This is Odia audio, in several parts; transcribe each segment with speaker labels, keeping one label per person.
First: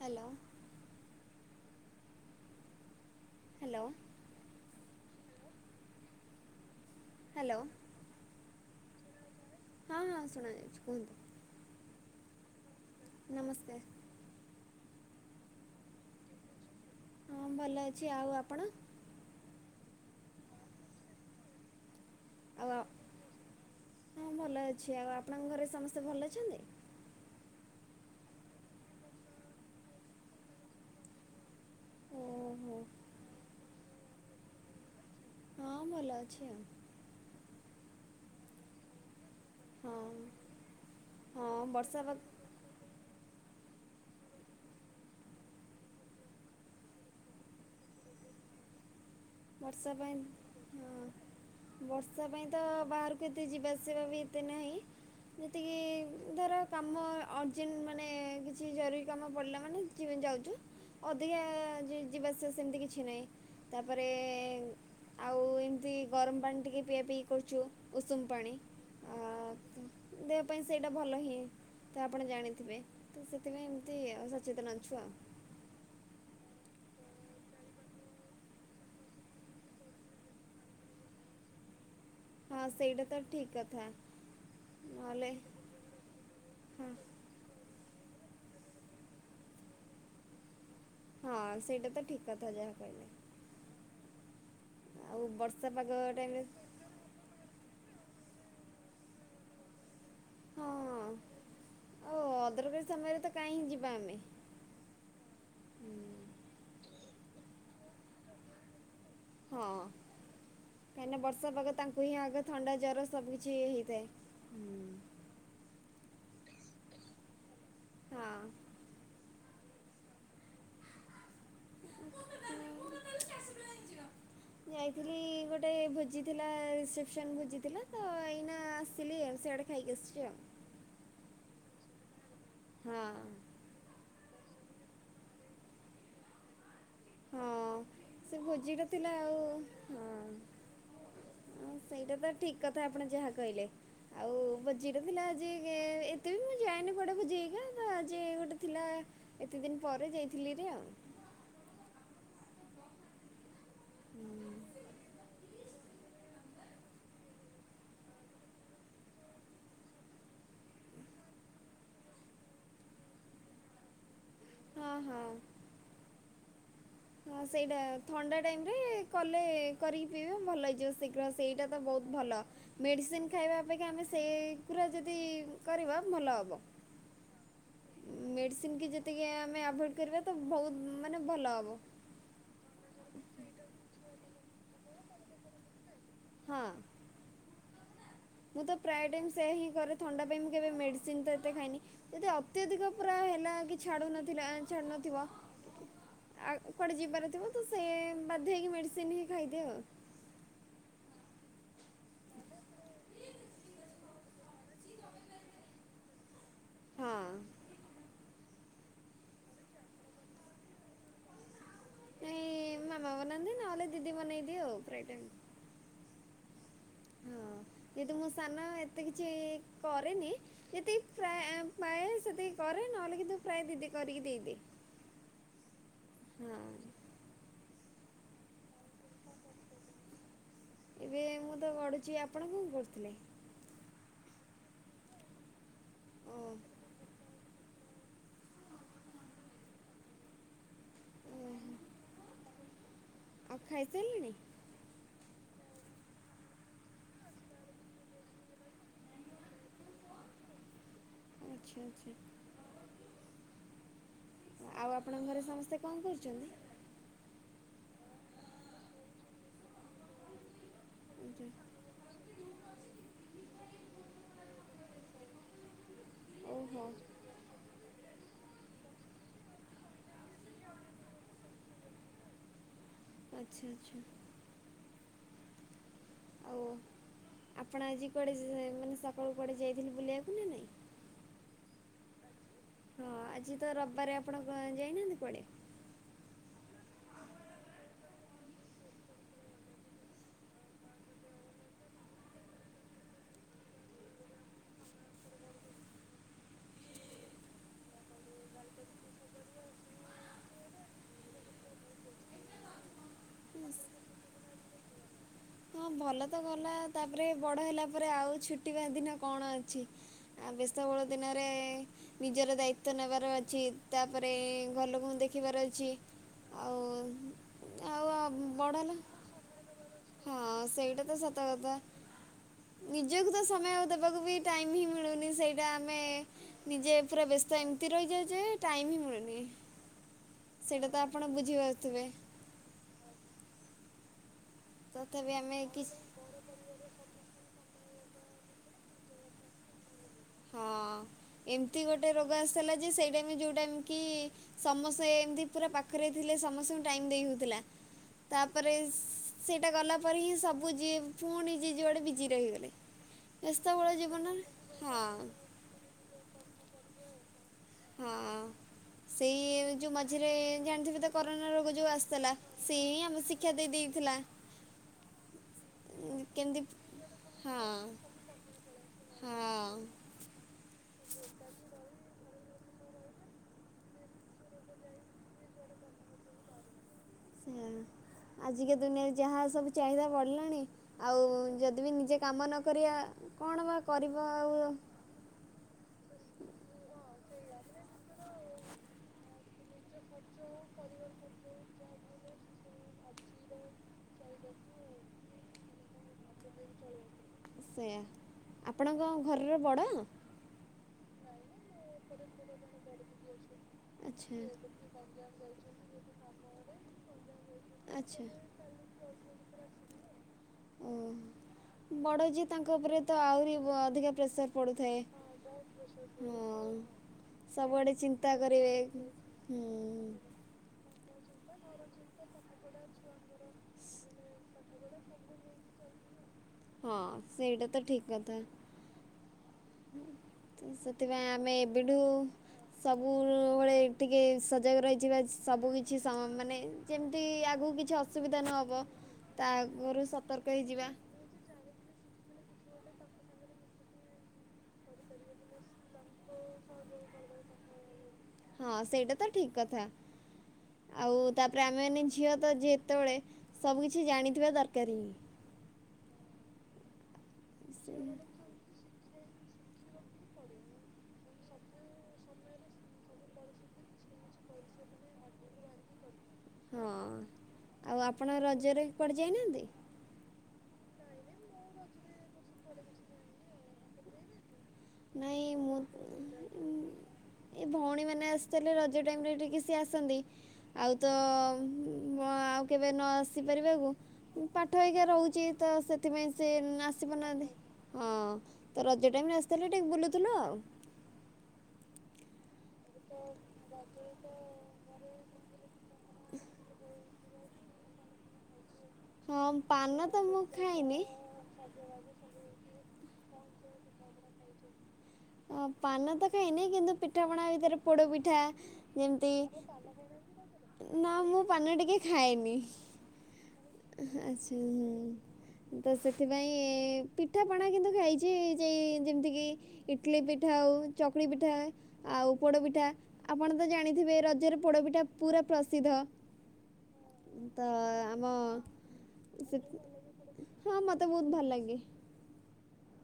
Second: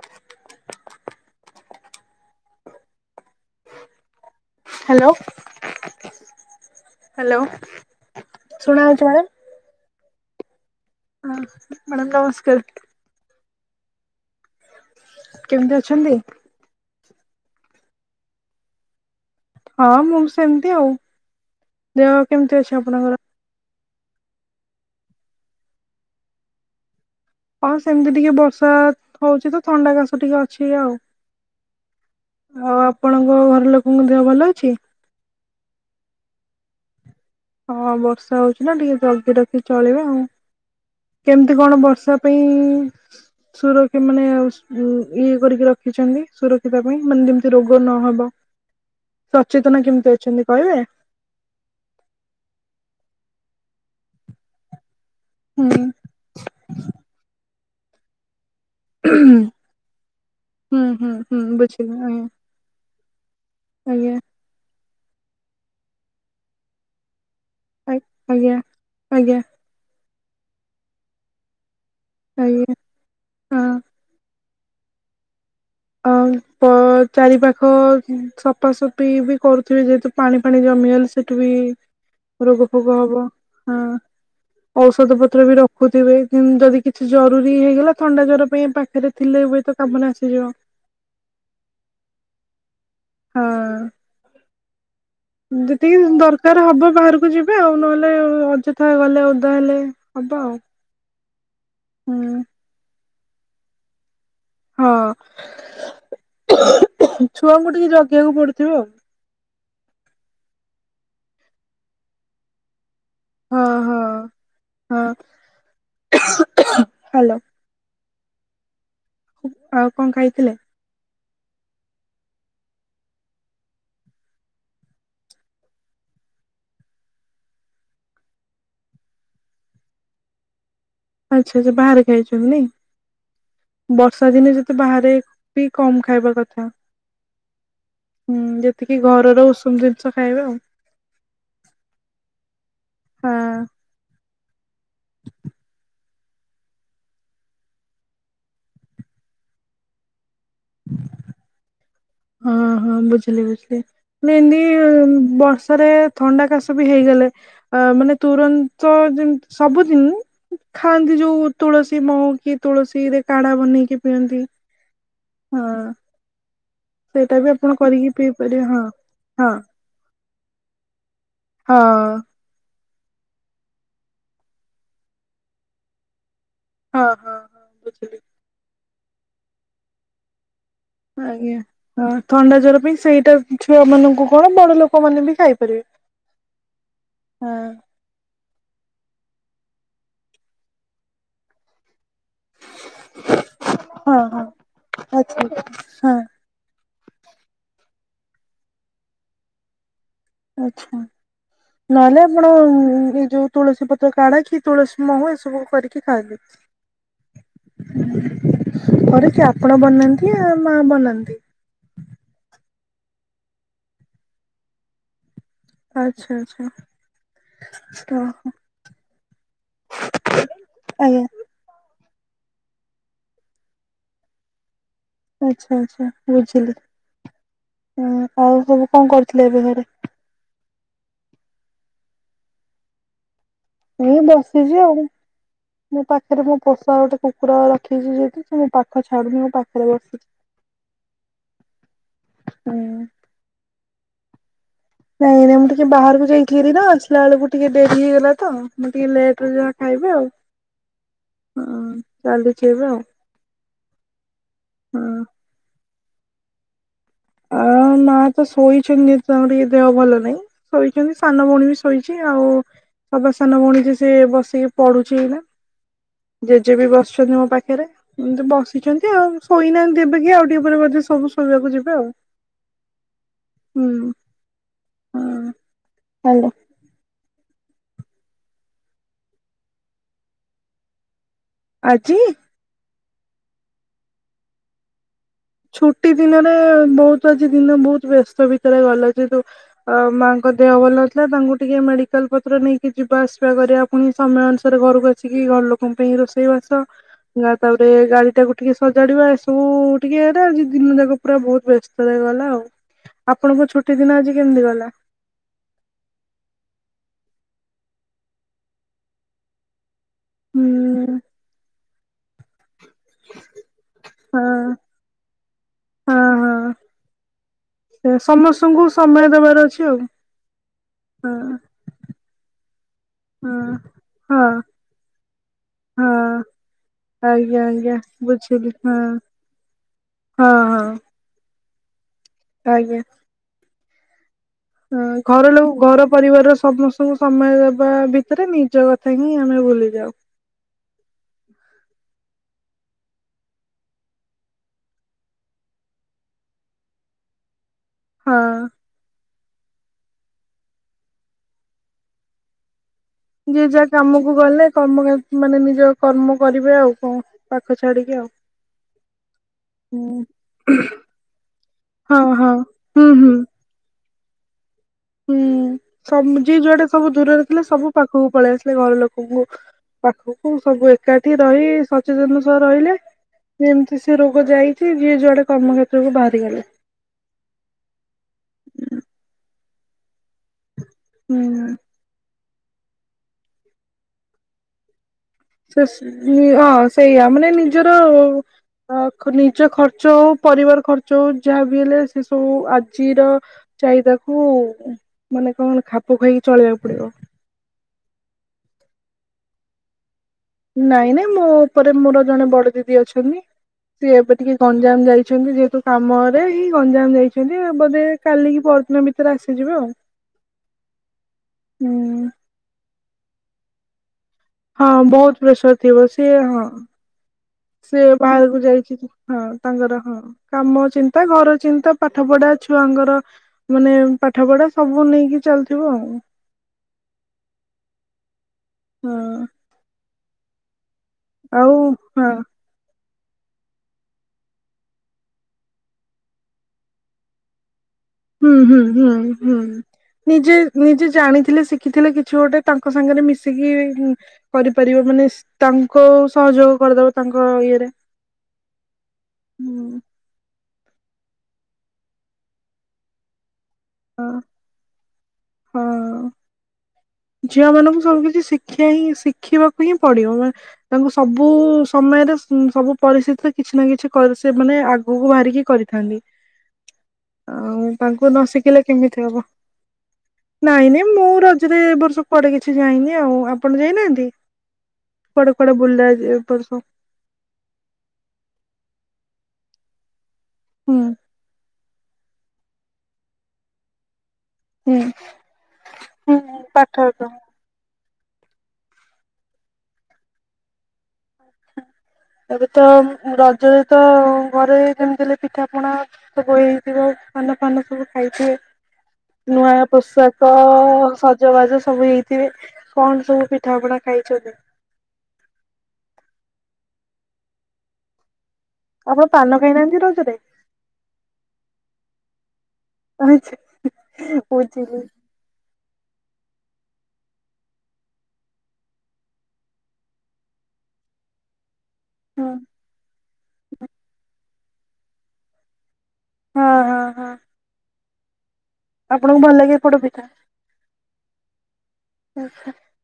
Speaker 1: ହ୍ୟାଲୋ। ହ୍ୟାଲୋ।
Speaker 2: ହ୍ୟାଲୋ ହ୍ୟାଲୋ ଶୁଣା
Speaker 1: ହ୍ୟାଲୋ
Speaker 2: ହେଉଛି ମ୍ୟାଡ଼ମ୍।
Speaker 1: ହଁ ହଁ ଶୁଣାଯାଉଛି କୁହନ୍ତୁ।
Speaker 2: ହୁଁ ମ୍ୟାଡ଼ାମ ନମସ୍କାର।
Speaker 1: ନମସ୍କାର।
Speaker 2: କେମିତି ଅଛନ୍ତି?
Speaker 1: ହଁ ଭଲ ଅଛି ଆଉ ଆପଣ?
Speaker 2: ହଁ ମୁଁ ସେମିତି ଆଉ ଦେହ କେମିତି
Speaker 1: ଆଉ
Speaker 2: ଅଛି ଆପଣଙ୍କର?
Speaker 1: ହଁ ଭଲ ଅଛି ଆଉ ଆପଣଙ୍କ ଘରେ ସମସ୍ତେ ଭଲ ଅଛନ୍ତି।
Speaker 2: ହଁ ସେମିତି ଟିକେ ବର୍ଷା ହଉଛି ତ ଥଣ୍ଡା ଘାସ ଟିକେ ଅଛି ଆଉ
Speaker 1: ଓହୋ
Speaker 2: ଆଉ ଆପଣଙ୍କ ଘର ଲୋକଙ୍କ ଦେହ ଭଲ ଅଛି?
Speaker 1: ହଁ ଭଲ ଅଛି ଆଉ।
Speaker 2: ହଁ ବର୍ଷା ହଉଛି ନା ଟିକେ ଜଗି ରଖି ଚଳିବେ ଆଉ।
Speaker 1: ହଁ।
Speaker 2: କେମିତି
Speaker 1: ହଁ
Speaker 2: କଣ ବର୍ଷା
Speaker 1: ପାଗ
Speaker 2: ପାଇଁ ସୁରକ୍ଷା ମାନେ ଉଁ ଇଏ କରିକି ରଖିଛନ୍ତି ସୁରକ୍ଷିତ ପାଇଁ ମାନେ ଯେମିତି ରୋଗ ନହବ। ସଚେତନ
Speaker 1: ବର୍ଷା
Speaker 2: କେମିତି
Speaker 1: ପାଇଁ
Speaker 2: ଅଛନ୍ତି କହିବେ?
Speaker 1: ହଁ ବର୍ଷା ପାଇଁ ତ ବାହାରକୁ ଏତେ ଯିବା ଆସିବା ବି ଏତେ ନାହିଁ।
Speaker 2: ହୁଁ
Speaker 1: ଯେତିକି ଧର କାମ ଅର୍ଜେଣ୍ଟ ମାନେ କି କିଛି ଜରୁରୀ କାମ ପଡ଼ିଲା ମାନେ ଯମି ଯାଉଛୁ
Speaker 2: ହୁଁ ହୁଁ ହୁଁ
Speaker 1: ଅଧିକା
Speaker 2: ବୁଝିଲି
Speaker 1: ଯି
Speaker 2: ଆଜ୍ଞା
Speaker 1: ଯିବାଆସିବା ସେମିତି କିଛି ନାହିଁ। ତାପରେ
Speaker 2: ଆଜ୍ଞା
Speaker 1: ଆଉ ଏମିତି ଗରମ ପାଣି ଟିକେ ପିଆ ପିଇ କରୁଛୁ।
Speaker 2: ଆ-
Speaker 1: ଉଷୁମ ପାଣି
Speaker 2: ଆଜ୍ଞା
Speaker 1: ଆ
Speaker 2: ଆଜ୍ଞା
Speaker 1: ତ ଦେହ ପାଇଁ ସେଇଟା ଭଲ ହିଏ। ତ ଆପଣ
Speaker 2: ଆଜ୍ଞା
Speaker 1: ଜାଣିଥିବେ ତ ସେଥିପାଇଁ
Speaker 2: ହଁ
Speaker 1: ଏମିତି ଆଉ ସଚେତନ ଅଛୁ ଆଉ।
Speaker 2: କାନ୍ଥ ଚାରିପାଖ ସଫାସଫି ବି କରୁଥିବେ ଯେହେତୁ ପାଣି ଫାଣି ଜମିଗଲେ ସେଠି ବି
Speaker 1: ହଁ
Speaker 2: ରୋଗ ଫୋଗ
Speaker 1: ସେଇଟା ତ
Speaker 2: ହବ
Speaker 1: ଠିକ୍
Speaker 2: ହଁ।
Speaker 1: କଥା
Speaker 2: ଔଷଧ
Speaker 1: ନହେଲେ
Speaker 2: ପତ୍ର ବି ରଖୁଥିବେ ହୁଁ ଯଦି
Speaker 1: ହଁ।
Speaker 2: କିଛି ଜ ଜରୁରୀ ହେଇଗଲା ଥଣ୍ଡା ଜ୍ୱର ପାଇଁ ପାଖରେ ଥିଲେ ହୁଏତ କାମରେ ଆସିଯିବ।
Speaker 1: ହଁ ସେଇଟା ତ ଠିକ କଥା ଯାହା କହିଲେ।
Speaker 2: ହଁ।
Speaker 1: ଆଉ ବର୍ଷା ପାଗ
Speaker 2: ଯେତିକି
Speaker 1: ଟାଇମରେ
Speaker 2: ଦରକାର ହବ ବାହାରକୁ ଯିବ ଯିବେ ଆଉ ନହେଲେ ଅଯୋଥା ଗଲେ ଓଦା ହେଲେ ହବ ଆଉ।
Speaker 1: ହଁ ହଁ। ଓ
Speaker 2: ହୁଁ
Speaker 1: ଅଦରକାରୀ ସମୟରେ ତ କାଇହିଁ ଯିବା ଆମେ
Speaker 2: ହଁ ଛୁଆଙ୍କୁ ଟିକେ ଜଗିବାକୁ ପଡୁଥିବ ଆଉ।
Speaker 1: ହଁ କାହିଁକିନା ବର୍ଷା ପାଗ ତାଙ୍କୁ ହିଁ ଆଗ ଥଣ୍ଡା ଜର ସବୁ କିିଛିହିଁ
Speaker 2: ଆଉ ହଁ
Speaker 1: ହେଇଥାଏ।
Speaker 2: ହଁ ହାଲୋ।
Speaker 1: ହଁ।
Speaker 2: ଆଉ କଣ ଖାଇଥିଲେ?
Speaker 1: [inaudible]
Speaker 2: [inaudible]
Speaker 1: ଯାଇଥିଲି ଗୋଟେ ଭୋଜି ଥିଲା ରିସେପସନ୍ ଭୋଜି ଥିଲା ତ ଏଇନା ଆସିଲି ଆଉ ସେଆଡ଼େ ଖାଇକିଆସିଛି ଆଉ।
Speaker 2: ଆଚ୍ଛା ଆଚ୍ଛା ବାହାରେ ଖାଇଛନ୍ତି ନାଇଁ।
Speaker 1: ହଁ।
Speaker 2: ବର୍ଷା ଦିନେ ଯଦି ବାହାରେ ବି କମ୍ ଖାଇବା କଥା।
Speaker 1: ହଁ ସେ
Speaker 2: ହୁଁ
Speaker 1: ଭୋଜିଟା
Speaker 2: ଯେତିକି
Speaker 1: ଥିଲା ଆଉ
Speaker 2: ଘରର ଉଷୁମ ଜିନିଷ ଖାଇବା
Speaker 1: ହଁ।
Speaker 2: ଆଉ।
Speaker 1: ହଁ ସେଇଟା ତ ଠିକ୍ କଥା ଆପଣ ଯାହା
Speaker 2: ହଁ
Speaker 1: କହିଲେ।
Speaker 2: [inaudible]
Speaker 1: ଭୋଜିର ଥିଲା ଆଜି ଏତେ ବି ମୁଁ ଯାଏନି କୁଆଡ଼େ ଭୋଜି ହେରୀକା ଆଜି ଗୋଟେ ଥିଲା। ଏତେ ଦିନ ପରେ ଯାଇଥିଲି ହେରି ଆଉ।
Speaker 2: ହଁ ହଁ ବୁଝିଲି ବୁଝିଲି ନା ଏନ୍ତି ବର୍ଷାରେ ଥଣ୍ଡା କାଶ ବି ହେଇଗଲେ ଅ ମାନେ ତୁରନ୍ତ ଯେମିତି ସବୁଦିନ ଖାଆନ୍ତି ଯୋଉ ତୁଳସୀ ମହୁ କି ତୁଳସୀରେ କାଢ଼ା ବନେଇକି ପିଅନ୍ତି।
Speaker 1: ହାଁ ହାଁ।
Speaker 2: ହଁ
Speaker 1: ହଁ
Speaker 2: ବି ଆପଣ
Speaker 1: ସେଇଟା
Speaker 2: କରିକି ପିଇ
Speaker 1: ଥଣ୍ଡା ଟାଇମ୍
Speaker 2: ପାରିବେ
Speaker 1: ରେ
Speaker 2: ହଁ
Speaker 1: କଲେ
Speaker 2: ହଁ
Speaker 1: କରିକି ପିଇବେ ଭଲ ହେଇଯିବ ଶୀଘ୍ର ସେଇଟା
Speaker 2: ହଁ
Speaker 1: ତ ବହୁତ ଭଲ। ମେଡ଼ିସିନ୍ ଖାଇବା ଅପେକ୍ଷା ଆମେ ସେଇଗୁରା ଯଦି କରିବା ଭଲ ହବ।
Speaker 2: ହଁ ହଁ ବୁଝିଲି।
Speaker 1: ମେଡ଼ିସିନ କି ଯେତିକି ଆମେ ଆଭଏଡ଼୍ କରିବା ତ ବହୁତ ମାନେ ଭଲ
Speaker 2: ଆଜ୍ଞା
Speaker 1: ହେବ।
Speaker 2: ହଁ ଥଣ୍ଡା ଜ୍ଵର ପାଇଁ ସେଇଟା ଛୁଆ ମାନଙ୍କୁ କଣ ବଡ଼ ଲୋକମାନେ ବି ଖାଇପାରିବେ।
Speaker 1: ହଁ।
Speaker 2: ହଁ।
Speaker 1: ମୁଁ ତ ପ୍ରାୟ ଟାଇମ୍ ସେୟା ହିଁ କରେ ଥଣ୍ଡା ପାଇଁ ମୁଁ କେବେ ମେଡ଼ିସିନ ତ ଏତେ ଖାଇନି ଯଦି ଅତ୍ୟଧିକ ପୁରା ହେଲା କି ଛାଡ଼ୁ
Speaker 2: ହଁ ହଁ
Speaker 1: ନଥିଲା ଛାଡ଼ୁ ନଥିବ
Speaker 2: ଆଚ୍ଛା ହଁ
Speaker 1: ଆ କୁଆଡ଼େ ଯିବାର ଥିବ ତ ସେ ବାଧ୍ୟ ହେଇକି ମେଡ଼ିସିନ ହିଁ ଖାଇଦିଏ ଆଉ।
Speaker 2: ଆଚ୍ଛା। ନହେଲେ ଆପଣ ଏଇ ଯୋଉ ତୁଳସୀ ପତ୍ର କାଢ଼ା କି ତୁଳସୀ, ମହୁ ଏସବୁ କରିକି ଖାଇବେ।
Speaker 1: ହଁ।
Speaker 2: ଘରେ କିଏ ଆପଣ ବନାନ୍ତି ଆଉ ମା ବନାନ୍ତି?
Speaker 1: ନାଇଁ ମାମା ବନାନ୍ତିି ନହେଲେ ଦିଦି ବନେଇଦିଏ ଆଉ ପ୍ରାଏ ଟାଇମ୍।
Speaker 2: ଆଚ୍ଛା, ଆଚ୍ଛା।
Speaker 1: ହଁ
Speaker 2: ତ
Speaker 1: ଯେହେତୁ ମୁଁ ସାନ ଏତେ କିଛି କରେନି ଯେତିକି
Speaker 2: ଆଜ୍ଞା
Speaker 1: ପ୍ରାୟ ପାଏ ସେତିକି କରେ ନହେଲେ କିନ୍ତୁ ପ୍ରାୟ ଦିଦି କରିକି ଦେଇଦିଏ।
Speaker 2: ଆଚ୍ଛା, ଆଚ୍ଛା
Speaker 1: ହଁ
Speaker 2: ବୁଝିଲି ଆଉ ସବୁ କଣ କରୁଥିଲେ ଏବେ ଘରେ?
Speaker 1: ଏବେ ମୁଁ ତ ଗଡ଼ୁଛି ଆପଣ କଣ କରୁଥିଲେ?
Speaker 2: ମୁଁ ବସିଛି ଆଉ ମୋ
Speaker 1: ଓ
Speaker 2: ପାଖରେ ମୋ ପୋଷା ଗୋଟେ କୁ କୁର ରଖିଛି ଯେହେତୁ ସେ ମୋ ପାଖ ଛାଡୁନି ମୋ ପାଖରେ ବସିଛି।
Speaker 1: ଓହୋ।
Speaker 2: ହୁଁ।
Speaker 1: ଆଉ ଖାଇ ସାଇଲେଣି?
Speaker 2: ନାଇଁ ନାଇଁ ମୁଁ ଟିକେ ବାହାରକୁ ଯାଇଥିଲିହେରି ନା ଆସିଲା ବେଳକୁ ଟିକେ ଡେରି ହେଇଗଲା ତ ମୁଁ ଟିକେ ଲେଟ ରେ ଯାହା ଖାଇବି ଆଉ।
Speaker 1: ଆଚ୍ଛା
Speaker 2: ହଁ
Speaker 1: ଆଚ୍ଛା।
Speaker 2: ଚାଲୁଛି ଏବେ ଆଉ।
Speaker 1: ଆଉ
Speaker 2: ହଁ।
Speaker 1: ଆପଣଙ୍କ ଘରେ ସମସ୍ତେ କଣ କରୁଛନ୍ତି?
Speaker 2: ଆଉ ମା ତ ଶୋଇଛନ୍ତି ତାଙ୍କର ଟିକେ ଦେହ ଭଲ ନାହିଁ। ଶୋଇଛନ୍ତି
Speaker 1: ଆଜ୍ଞା।
Speaker 2: ସାନ ଭଉଣୀ ବି ସ ଶୋଇଛି ଆଉ ସବା ସାନ ଭଉଣୀ ଯିଏ ସେ ବସିକି ପଢ଼ୁଛି ଏଇନା। ଜେଜେ
Speaker 1: ଓହୋ
Speaker 2: ବି ବସିଛନ୍ତି ମୋ ପାଖରେ। ଏମତି ବସିଛନ୍ତି ଆଉ ଶୋଇନାହାନ୍ତି ଏବେ କିଏ ଆଉ ଟିକେ ପ
Speaker 1: ଆଚ୍ଛା, ଆଚ୍ଛା।
Speaker 2: ହଁ ହ୍ୟାଲୋ
Speaker 1: ଓ ଆପଣ ଆଜି କୁଆଡ଼େ ମାନେ ସକାଳୁ କୁଆଡ଼େ ଯାଇଥିଲେ ବୁଲିବାକୁ ନା ନାଇଁ?
Speaker 2: ଆଜି
Speaker 1: ହଁ ଆଜି ତ ରବିବାରେ ଆପଣ ଯାଇନାହାନ୍ତି କୁଆଡେ?
Speaker 2: ଛୁଟି ଦିନରେ ବହୁତ ଆଜି ଦିନ ବହୁତ ବ୍ୟସ୍ତ ଭିତରେ ଗଲା ଯେହେତୁ ଆ ମାଙ୍କ ଦେହ ଭଲ ଥିଲା ତାଙ୍କୁ ଟିକେ ମେଡିକାଲ ପତ୍ର ନେଇକି ଯିବା ଆସିବା କରିବା ପୁଣି ସମୟ ଅନୁସାରେ ଘରକୁ ଆସିକି ଘର ଲୋକଙ୍କ ପାଇଁ ରୋଷେଇ ବାସ ନା ତାପରେ ଗାଡି ଟାକୁ ଟିକେ ସଜାଡିବା ଏସବୁ ଟିକେରେ ଆଜି ଦିନ ଯାକ ପୁରା ବହୁତ ବ୍ୟସ୍ତ ରେ ଗଲା ଆଉ ଆପଣଙ୍କ ଛୁଟି ଦିନ ଆଜି କେମିତି ଗଲା?
Speaker 1: ହଁ ଭଲ ତ ଗଲା ତାପରେ ବଡ଼ ହେଲା ପରେ ଆଉ ଛୁଟିବା ଦିନ କଣ ଅଛି? ଆ ବ୍ୟସ୍ତ ବଳ
Speaker 2: ହୁଁ
Speaker 1: ଦିନରେ ନିଜର ଦାୟିତ୍ଵ ନେବାର ଅଛି ତାପରେ
Speaker 2: ହଁ
Speaker 1: ଘରଲୋକଙ୍କୁ ଦେଖିବାର ଅଛି।
Speaker 2: ହଁ
Speaker 1: ଆଉ ଆଉ ବଡ଼
Speaker 2: କ
Speaker 1: ହେଲା
Speaker 2: ସମୟ ଦେବାର ଅଛି ଆଉ।
Speaker 1: ହଁ ସେଇଟା ତ
Speaker 2: ହଁ
Speaker 1: ସତ କଥା। ନିଜକୁ ତ
Speaker 2: ହଁ
Speaker 1: ସମୟ ଦେବାକୁ ବି
Speaker 2: ହଁ
Speaker 1: ଟାଇମ ହିଁ ମିଳୁନି ସେଇଟା ଆମେ
Speaker 2: ହଁ
Speaker 1: ନିଜେ ପୁରା ବ୍ୟସ୍ତ
Speaker 2: ଆଜ୍ଞା
Speaker 1: ଏମିତି
Speaker 2: ଆଜ୍ଞା
Speaker 1: ରହିଯାଏ ଯେ
Speaker 2: ବୁଝିଲି
Speaker 1: ଟାଇମ
Speaker 2: ହଁ
Speaker 1: ହିଁ ମିଳୁନି।
Speaker 2: ହଁ।
Speaker 1: ସେଇଟା
Speaker 2: ହଁ
Speaker 1: ତ ଆପଣ ବୁଝିପାରୁଥିବେ।
Speaker 2: ଆଜ୍ଞା। ହ
Speaker 1: ତଥାପି
Speaker 2: ଘର
Speaker 1: ଆମେ
Speaker 2: ଲ
Speaker 1: କିଛି
Speaker 2: ଘର ପରିବାରର ସମସ୍ତଙ୍କୁ ସମୟ ଦେବା ଭିତରେ ନିଜ କଥା ହିଁ ଆମେ ଭୁଲିଯାଉ।
Speaker 1: ହଁ ଏମିତି ଗୋଟେ ରୋଗ ଆସିଥିଲା ଯେ ସେଇଟାମ ଯେଉଁ ଟାଇମ କି ସମସ୍ତେ ଏମିତି ପୁରା ପାଖରେ ଥିଲେ ସମସ୍ତଙ୍କୁ ଟାଇମ ଦେଇ ହଉଥିଲା
Speaker 2: ହଁ
Speaker 1: ତାପରେ ସେଇଟା ଗଲା ପରେ ହିଁ ସବୁ ଯିଏ ଫୋନ ଯିଏ ଯଆଡେ ବିଜି ରହିଗଲେ।
Speaker 2: ଯିଏ
Speaker 1: ବ୍ୟସ୍ତବହୁଳ
Speaker 2: ଯାହା କାମକୁ
Speaker 1: ଜୀବନରେ
Speaker 2: ଗଲେ କର୍ମ
Speaker 1: ହଁ।
Speaker 2: ମାନେ ନିଜ କର୍ମ କରିବେ ଆଉ କଣ। ପଡ଼ିି ଆଉ
Speaker 1: ହଁ ସେଇ ଯୋଉ
Speaker 2: ହୁଁ
Speaker 1: ମଝିରେ ଜାଣିଥିବେ ତ କରୋନା ରୋଗ ଯୋଉ
Speaker 2: ହଁ
Speaker 1: ଆସିଥିଲା ସେ ହିଁ ଆମେ ଶ ଶିକ୍ଷା ଦେଇ ଦେଇେଥିଲା।
Speaker 2: ହ [unintelligible] ହୁଁ ସ ଯିଏ
Speaker 1: କେମିତି
Speaker 2: ଯୁଆଟା ସବୁ ଦୂରରେ
Speaker 1: ହଁ
Speaker 2: ଥିଲେ ସବୁ ପାଖକୁ ପଳେଇ ଆସଥିଲେ ଘର ଲୋକଙ୍କୁ
Speaker 1: ହଉ
Speaker 2: ପାଖକୁ ସବୁ ଏକାଠି ରହି ସଚେତନ ସହ ରହିଲେ। ଏମିତି ସେ ରୋଗ ଯାଇଛି ଯିଏ ଯୁଆଡେ କର୍ମକ୍ଷେତ୍ରୁ ବାହାରିଗଲେ।
Speaker 1: ହ ଆଜିକା ଦୁନିଆରେ ଯାହା ସବୁ ଚାହିଦା ବଢିଲାଣି ଆଉ
Speaker 2: ହୁଁ।
Speaker 1: ଯଦି ବି ନିଜେ କାମ ନ କରିବା କଣ ବା କରିବ ଆଉ
Speaker 2: ସେ ହଁ ସେଇଆା ମାନେ ନିଜର ନିଜ ଖର୍ଚ୍ଚ ହଉ। ପରିବାର ଖର୍ଚ୍ଚ ହ ଯାହା ବି ହେଲେ ସେ ସବୁ ଆଜିର ଚାହିଦା। ହଉ ମାନେ କଣ ଖାପ ଖୁାଇକି ଚଳେଇବାକୁ ପଡିବ।
Speaker 1: ସେୟା ଆପଣଙ୍କ ଘରର ବଡ଼?
Speaker 2: ନାଇଁ ନାଇଁ ମୁଁ ପରେ ମୋର ଜଣେ ବଡ ଦିଦି ଅଛନ୍ତି ସିଏ ଏବେ
Speaker 1: ଆଚ୍ଛା
Speaker 2: ଟିକେ ଗଞ୍ଜାମ ଯାଇଛନ୍ତି ଯେହେତୁ କାମରେ ହଇ ଗଞ୍ଜାମ ଯାଇଛନ୍ତି ବୋଧେ
Speaker 1: ଆଚ୍ଛା
Speaker 2: କାଲିକି ପରଦିନ ଭିତରେ ଆସିଯିବେ ଆଉ।
Speaker 1: ଓୋ
Speaker 2: ହୁଁ
Speaker 1: ବଡ଼ଜୀ ତାଙ୍କ ଉପରେ ତ ଆହୁରି ଅଧିକା ପ୍ରେସର
Speaker 2: ହଁ ବହୁତ ପ୍ରେସର ଥିବ ସିଏ ହଁ।
Speaker 1: ସବୁଆଡ଼େ
Speaker 2: ସେ
Speaker 1: ଚିନ୍ତା
Speaker 2: ବାହାରକୁ
Speaker 1: କରିବେ
Speaker 2: ଯାଇଛି ହଁ
Speaker 1: ହୁଁ
Speaker 2: ତାଙ୍କର ହଁ। କାମ ଚିନ୍ତା ଘର ଚିନ୍ତା ପାଠ ପଢା ଛୁଆଙ୍କର ମାନେ ପାଠ ପଢା ସବୁ ନେଇକି ଚାଲିଥିବ ଆଉ।
Speaker 1: ହଁ ସେଇଟା ତ ଠିକ କଥା।
Speaker 2: ହଁ।
Speaker 1: ତ ସେଥିପାଇଁ ଆମେ
Speaker 2: ଆଉ
Speaker 1: ଏବେଠୁ
Speaker 2: ହଁ
Speaker 1: ସବୁବେଳେ ଟିକେ ସଜାଗ ରହିଛି ବା ସବୁ କିଛି ମାନେ ଯେମିତି ଆଗକୁ କିଛି ଅସୁବିଧା ନ
Speaker 2: ହୁଁ
Speaker 1: ହେବ
Speaker 2: ହୁଁ ହୁଁ
Speaker 1: ତା
Speaker 2: ହୁଁ
Speaker 1: ଆଗରୁ ସତର୍କ
Speaker 2: ନିଜେ
Speaker 1: ହେଇଯିବା
Speaker 2: ନିଜେ ଜାଣିଥିଲେ ଶିଖିଥିଲେ କି ଛୁଅଟେ ତାଙ୍କ ସାଙ୍ଗରେ ମିଶିକି କରିପାରିବ ମାନେ ତାଙ୍କୁ ସହଯୋଗ କରିଦବ ତାଙ୍କ ଇଏରେ
Speaker 1: ହଁ ସେଇଟା ତ ଠିକ୍ କଥା ଆଉ ତାପରେ ଆମେମାନେ ଝିଅ ତ ଯେ ଯେତେବେଳେ ସବୁ କିିଛି
Speaker 2: ହଁ
Speaker 1: ଜାଣିଥିବା ଦରକାର ହିଁ।
Speaker 2: ହଁ ଝିଅ ମାନଙ୍କୁ ସବୁ କିଛି ଶିଖ ଶିକ୍ଷା ହିଁ ଶିଖିବାକୁ ହିଁ ପଡିବ ମା ତାଙ୍କୁ ସବୁ ସମୟରେ ସବୁ ପରିସ୍ଥିତିରେ କିଛି ନା କିଛି କରି ସେ ମାନେ ଆଗକୁ ବାହାରିକି କରିଥାନ୍ତି
Speaker 1: ହଁ
Speaker 2: ଆଉ ତାଙ୍କୁ
Speaker 1: ଆପଣ
Speaker 2: ନ ଶିଖିଲେ
Speaker 1: ରଜରେ କୁଆଡ଼େ
Speaker 2: କେମିତି ହବ।
Speaker 1: ଯାଇନାହାନ୍ତି
Speaker 2: ନାଇଁ ନାଇଁ ମୁଁ ରଜରେ ଏ ବର୍ଷ କୁଆଡ଼େ କିଛି ଯାଇନି ଆଉ ଆପଣ ଯାଇନାହାନ୍ତି?
Speaker 1: ନାଇଁ
Speaker 2: କୁଆଡେ କୁଆଡେ
Speaker 1: ମୁଁ
Speaker 2: ବୁଲିଲା ଏ ବର୍ଷ
Speaker 1: ଏ ଭଉଣୀମାନେ ଆସିଥିଲେ ରଜ ଟାଇମ ରେ ଟିକେ ସି ଆସନ୍ତି, ଆଉ
Speaker 2: ହୁଁ
Speaker 1: ତ ଆଉ କେବେ ନ ଆସି ପାରିବାକୁ ପାଠ
Speaker 2: ହୁଁ
Speaker 1: ହେଇକା ରହୁଛି ତ ସେଥିପାଇଁ
Speaker 2: ହୁଁ
Speaker 1: ସେ
Speaker 2: ପାଠ
Speaker 1: ଆସି
Speaker 2: ଏକ
Speaker 1: ପାରୁନାହାନ୍ତି। ହଁ ତ ରଜ ଟାଇମରେ ଆସିଥିଲେ ଟିକେ ବୁଲୁଥିଲୁ ଆଉ।
Speaker 2: ଏବେ ତ ରଜରେ ତ ଘରେ ଯେମିତି ହେଲେ ପିଠା ପଣା ସବୁଇ ହେଇଥିବ। ଫାନ ଫାନ ସବୁ ଖାଇଛ
Speaker 1: ହଁ
Speaker 2: ନୂଆ
Speaker 1: ପାନ ତ ମୁଁ
Speaker 2: ପୋଷାକ
Speaker 1: ଖାଇନି
Speaker 2: ଜବାଜ ସବୁ ହେଇଥିବେ କଣ ସବୁ ପିଠା ପଣା ଖାଇଛନ୍ତି?
Speaker 1: ହଁ ପାନ ତ ଖାଇଁନି କିନ୍ତୁ ପିଠାପଣା ଭିତରେ ପୋଡ଼ପିଠା।
Speaker 2: ଆପଣ
Speaker 1: ଯେମତି
Speaker 2: ପାନ ଖାଇନାହାନ୍ତି ରଜରେ?
Speaker 1: ନା ମୁଁ ପାନ ଟିକେ ଖାଏନି।
Speaker 2: ଆଚ୍ଛା।
Speaker 1: ଆଛା ହୁଁ
Speaker 2: ବୁଝିଲି
Speaker 1: ତ ସେଥିପାଇଁ ପିଠାପଣା କିନ୍ତୁ ଖାଇଛି ଯେ ଯେମିତିକି ଇଡଲି ପିଠା ଆଉ ଚକୁଳି ପିଠା ଆଉ
Speaker 2: ହଁ
Speaker 1: ପୋଡ଼ପିଠା ଆପଣ ତ ଜାଣିଥିବେ ରଜରେ ପୋଡ଼ପିଠା ପୁରା ପ୍ରସିଦ୍ଧ।
Speaker 2: ହଁ ହଁ ହଁ
Speaker 1: ତ ଆମ
Speaker 2: ଆପଣଙ୍କୁ ଭଲ
Speaker 1: ସେ
Speaker 2: ଲାଗେ ପୋଡ ପିଠା?
Speaker 1: ହଁ ମତେ ବୋହୁତ ଭଲ ଲାଗେ।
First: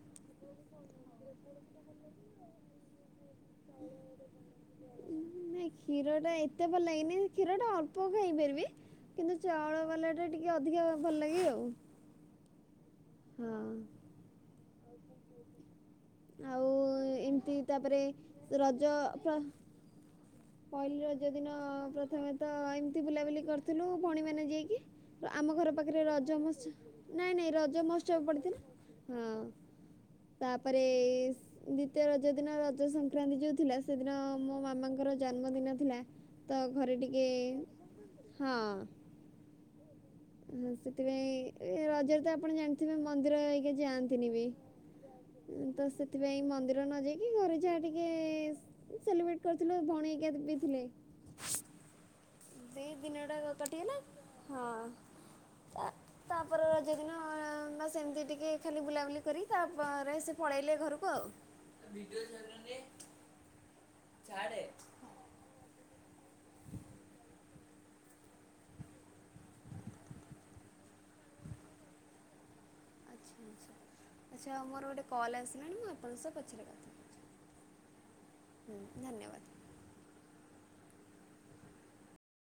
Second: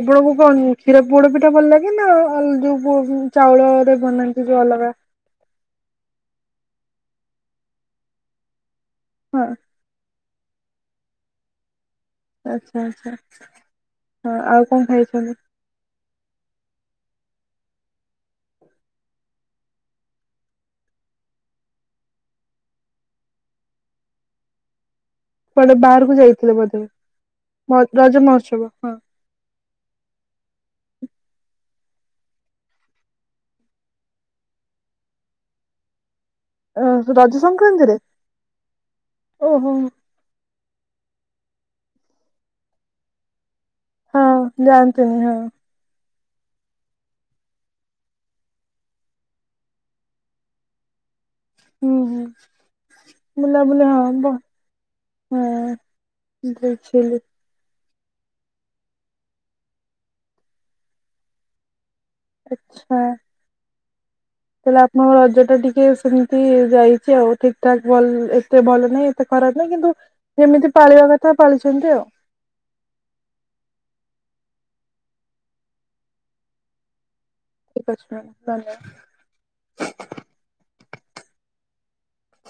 Speaker 2: ଆପଣଙ୍କୁ କଣ କ୍ଷୀର ପୋଡ ପିଠା ଭଲ ଲାଗେ ନା? ଆଲ ଯୋ ପୋ ଚାଉଳରେ ବନାନ୍ତି ଯେଉଁ ଅଲଗା।
Speaker 1: ନାଇଁ କ୍ଷୀର ଟା ଏତେ ଭଲ ଲାଗେନି କ୍ଷୀର ଟା ଅଳ୍ପ ଖାଇପାରିବି। କିନ୍ତୁ
Speaker 2: ହଁ
Speaker 1: ଚାଉଳ ବାଲା ଟା ଟିକେ ଅଧିକା ଭଲ ଲାଗେ ଆଉ।
Speaker 2: ଆଚ୍ଛା ଆଚ୍ଛ
Speaker 1: ହଁ
Speaker 2: ହଁ ଆଉ କଣ ଖାଇଚ?
Speaker 1: ଆଉ ଏମିତି ତାପରେ ରଜ ପହିଲି ରଜ ଦିନ ପ୍ରଥମେ ତ ଏମତି ବୁଲାବୁଲି କରିଥିଲୁ ଭଉଣୀ ମାନେ ଯାଇକି। ଆମ ଘର
Speaker 2: କୁଆଡେ
Speaker 1: ପାଖରେ
Speaker 2: ବାହାରକୁ
Speaker 1: ରଜ
Speaker 2: ଯାଇଥିଲେ
Speaker 1: ମସ
Speaker 2: ବୋଧେ?
Speaker 1: ନାଇଁ ନାଇଁ ରଜ ମହୋତ୍ସବ ପଡ଼ିଥିଲା ହଁ। ତାପରେ ଦ୍ଵିତୀୟ ରଜ ଦିନ ରଜ ସଂକ୍ରାନ୍ତି ଯୋଉ ଥିଲା ସେଦିନ ମୋ ମାମାଙ୍କର ଜନ୍ମଦିନ ଥିଲା। ତ ଘରେ
Speaker 2: ହଁ
Speaker 1: ଟିକେ
Speaker 2: ରଜ ସଂକ୍ରାନ୍ତିରେ
Speaker 1: ହଁ।
Speaker 2: ଓହୋ।
Speaker 1: ସେଥିପାଇଁ ରଜରେ ତ ଆପଣ ଜାଣିଥିବେ ମନ୍ଦିରଇକ
Speaker 2: ହଁ
Speaker 1: ଯାଆନ୍ତିନି ବି
Speaker 2: ଜାଣିଥିଲି ହଁ
Speaker 1: ତ ସେ ସେଥିପାଇଁ ମନ୍ଦିର ନଯାଇକି ଘରେ ଯାହା ଟିକେ ସେଲିବ୍ରେଟ୍ କରିଥିଲୁ ଭଉଣି ରିକାବି ଥିଲେ
Speaker 2: ହୁଁ ହୁଁ।
Speaker 1: ସେଇ ଦିନ ଟା କଟିଗଲା ହଁ।
Speaker 2: ହଁ
Speaker 1: ତାପରେ
Speaker 2: ବୁଝିଲି
Speaker 1: ରଜଦିନ ବାସ୍ ସେମିତି ଟିକେ ଖାଲି ବୁଲାବୁଲି କରି ତାପରେ ସେ ପଳେଇଲେ ଘରକୁ ଆଉ। ଭିଡିଓ ଛାଡୁନୁ
Speaker 2: ଆଚ୍ଛା।
Speaker 1: ଟିକେ ଛାଡ଼େ।
Speaker 2: ମଁ ରଜ ଟା ଟିକେ ସେମିତି ଯାଇଛି ଆଉ ଠିକ୍ ଟ ଭଲ ଏତେ ଭଲ ନାହିଁ ଏତେ ଖରାପ ନାହିଁ କିନ୍ତୁ ଯେମିତି ପାଳିବା କଥା ପାଳିଛନ୍ତି ଆଉ।
Speaker 1: ଆଚ୍ଛା ଆଚ୍ଛା ହୋଉ ମୋର ଗୋଟେ କଲ୍ ଆସିଲାଣି ମୁଁ ଆପଣଙ୍କ ସହ ପଛରେ କଥା କହୁଛି।
Speaker 2: ଠିକ୍ ଅଛି ମାମ୍
Speaker 1: ହୁଁ
Speaker 2: ଧନ୍ୟବାଦ।
Speaker 1: ଧନ୍ୟବାଦ।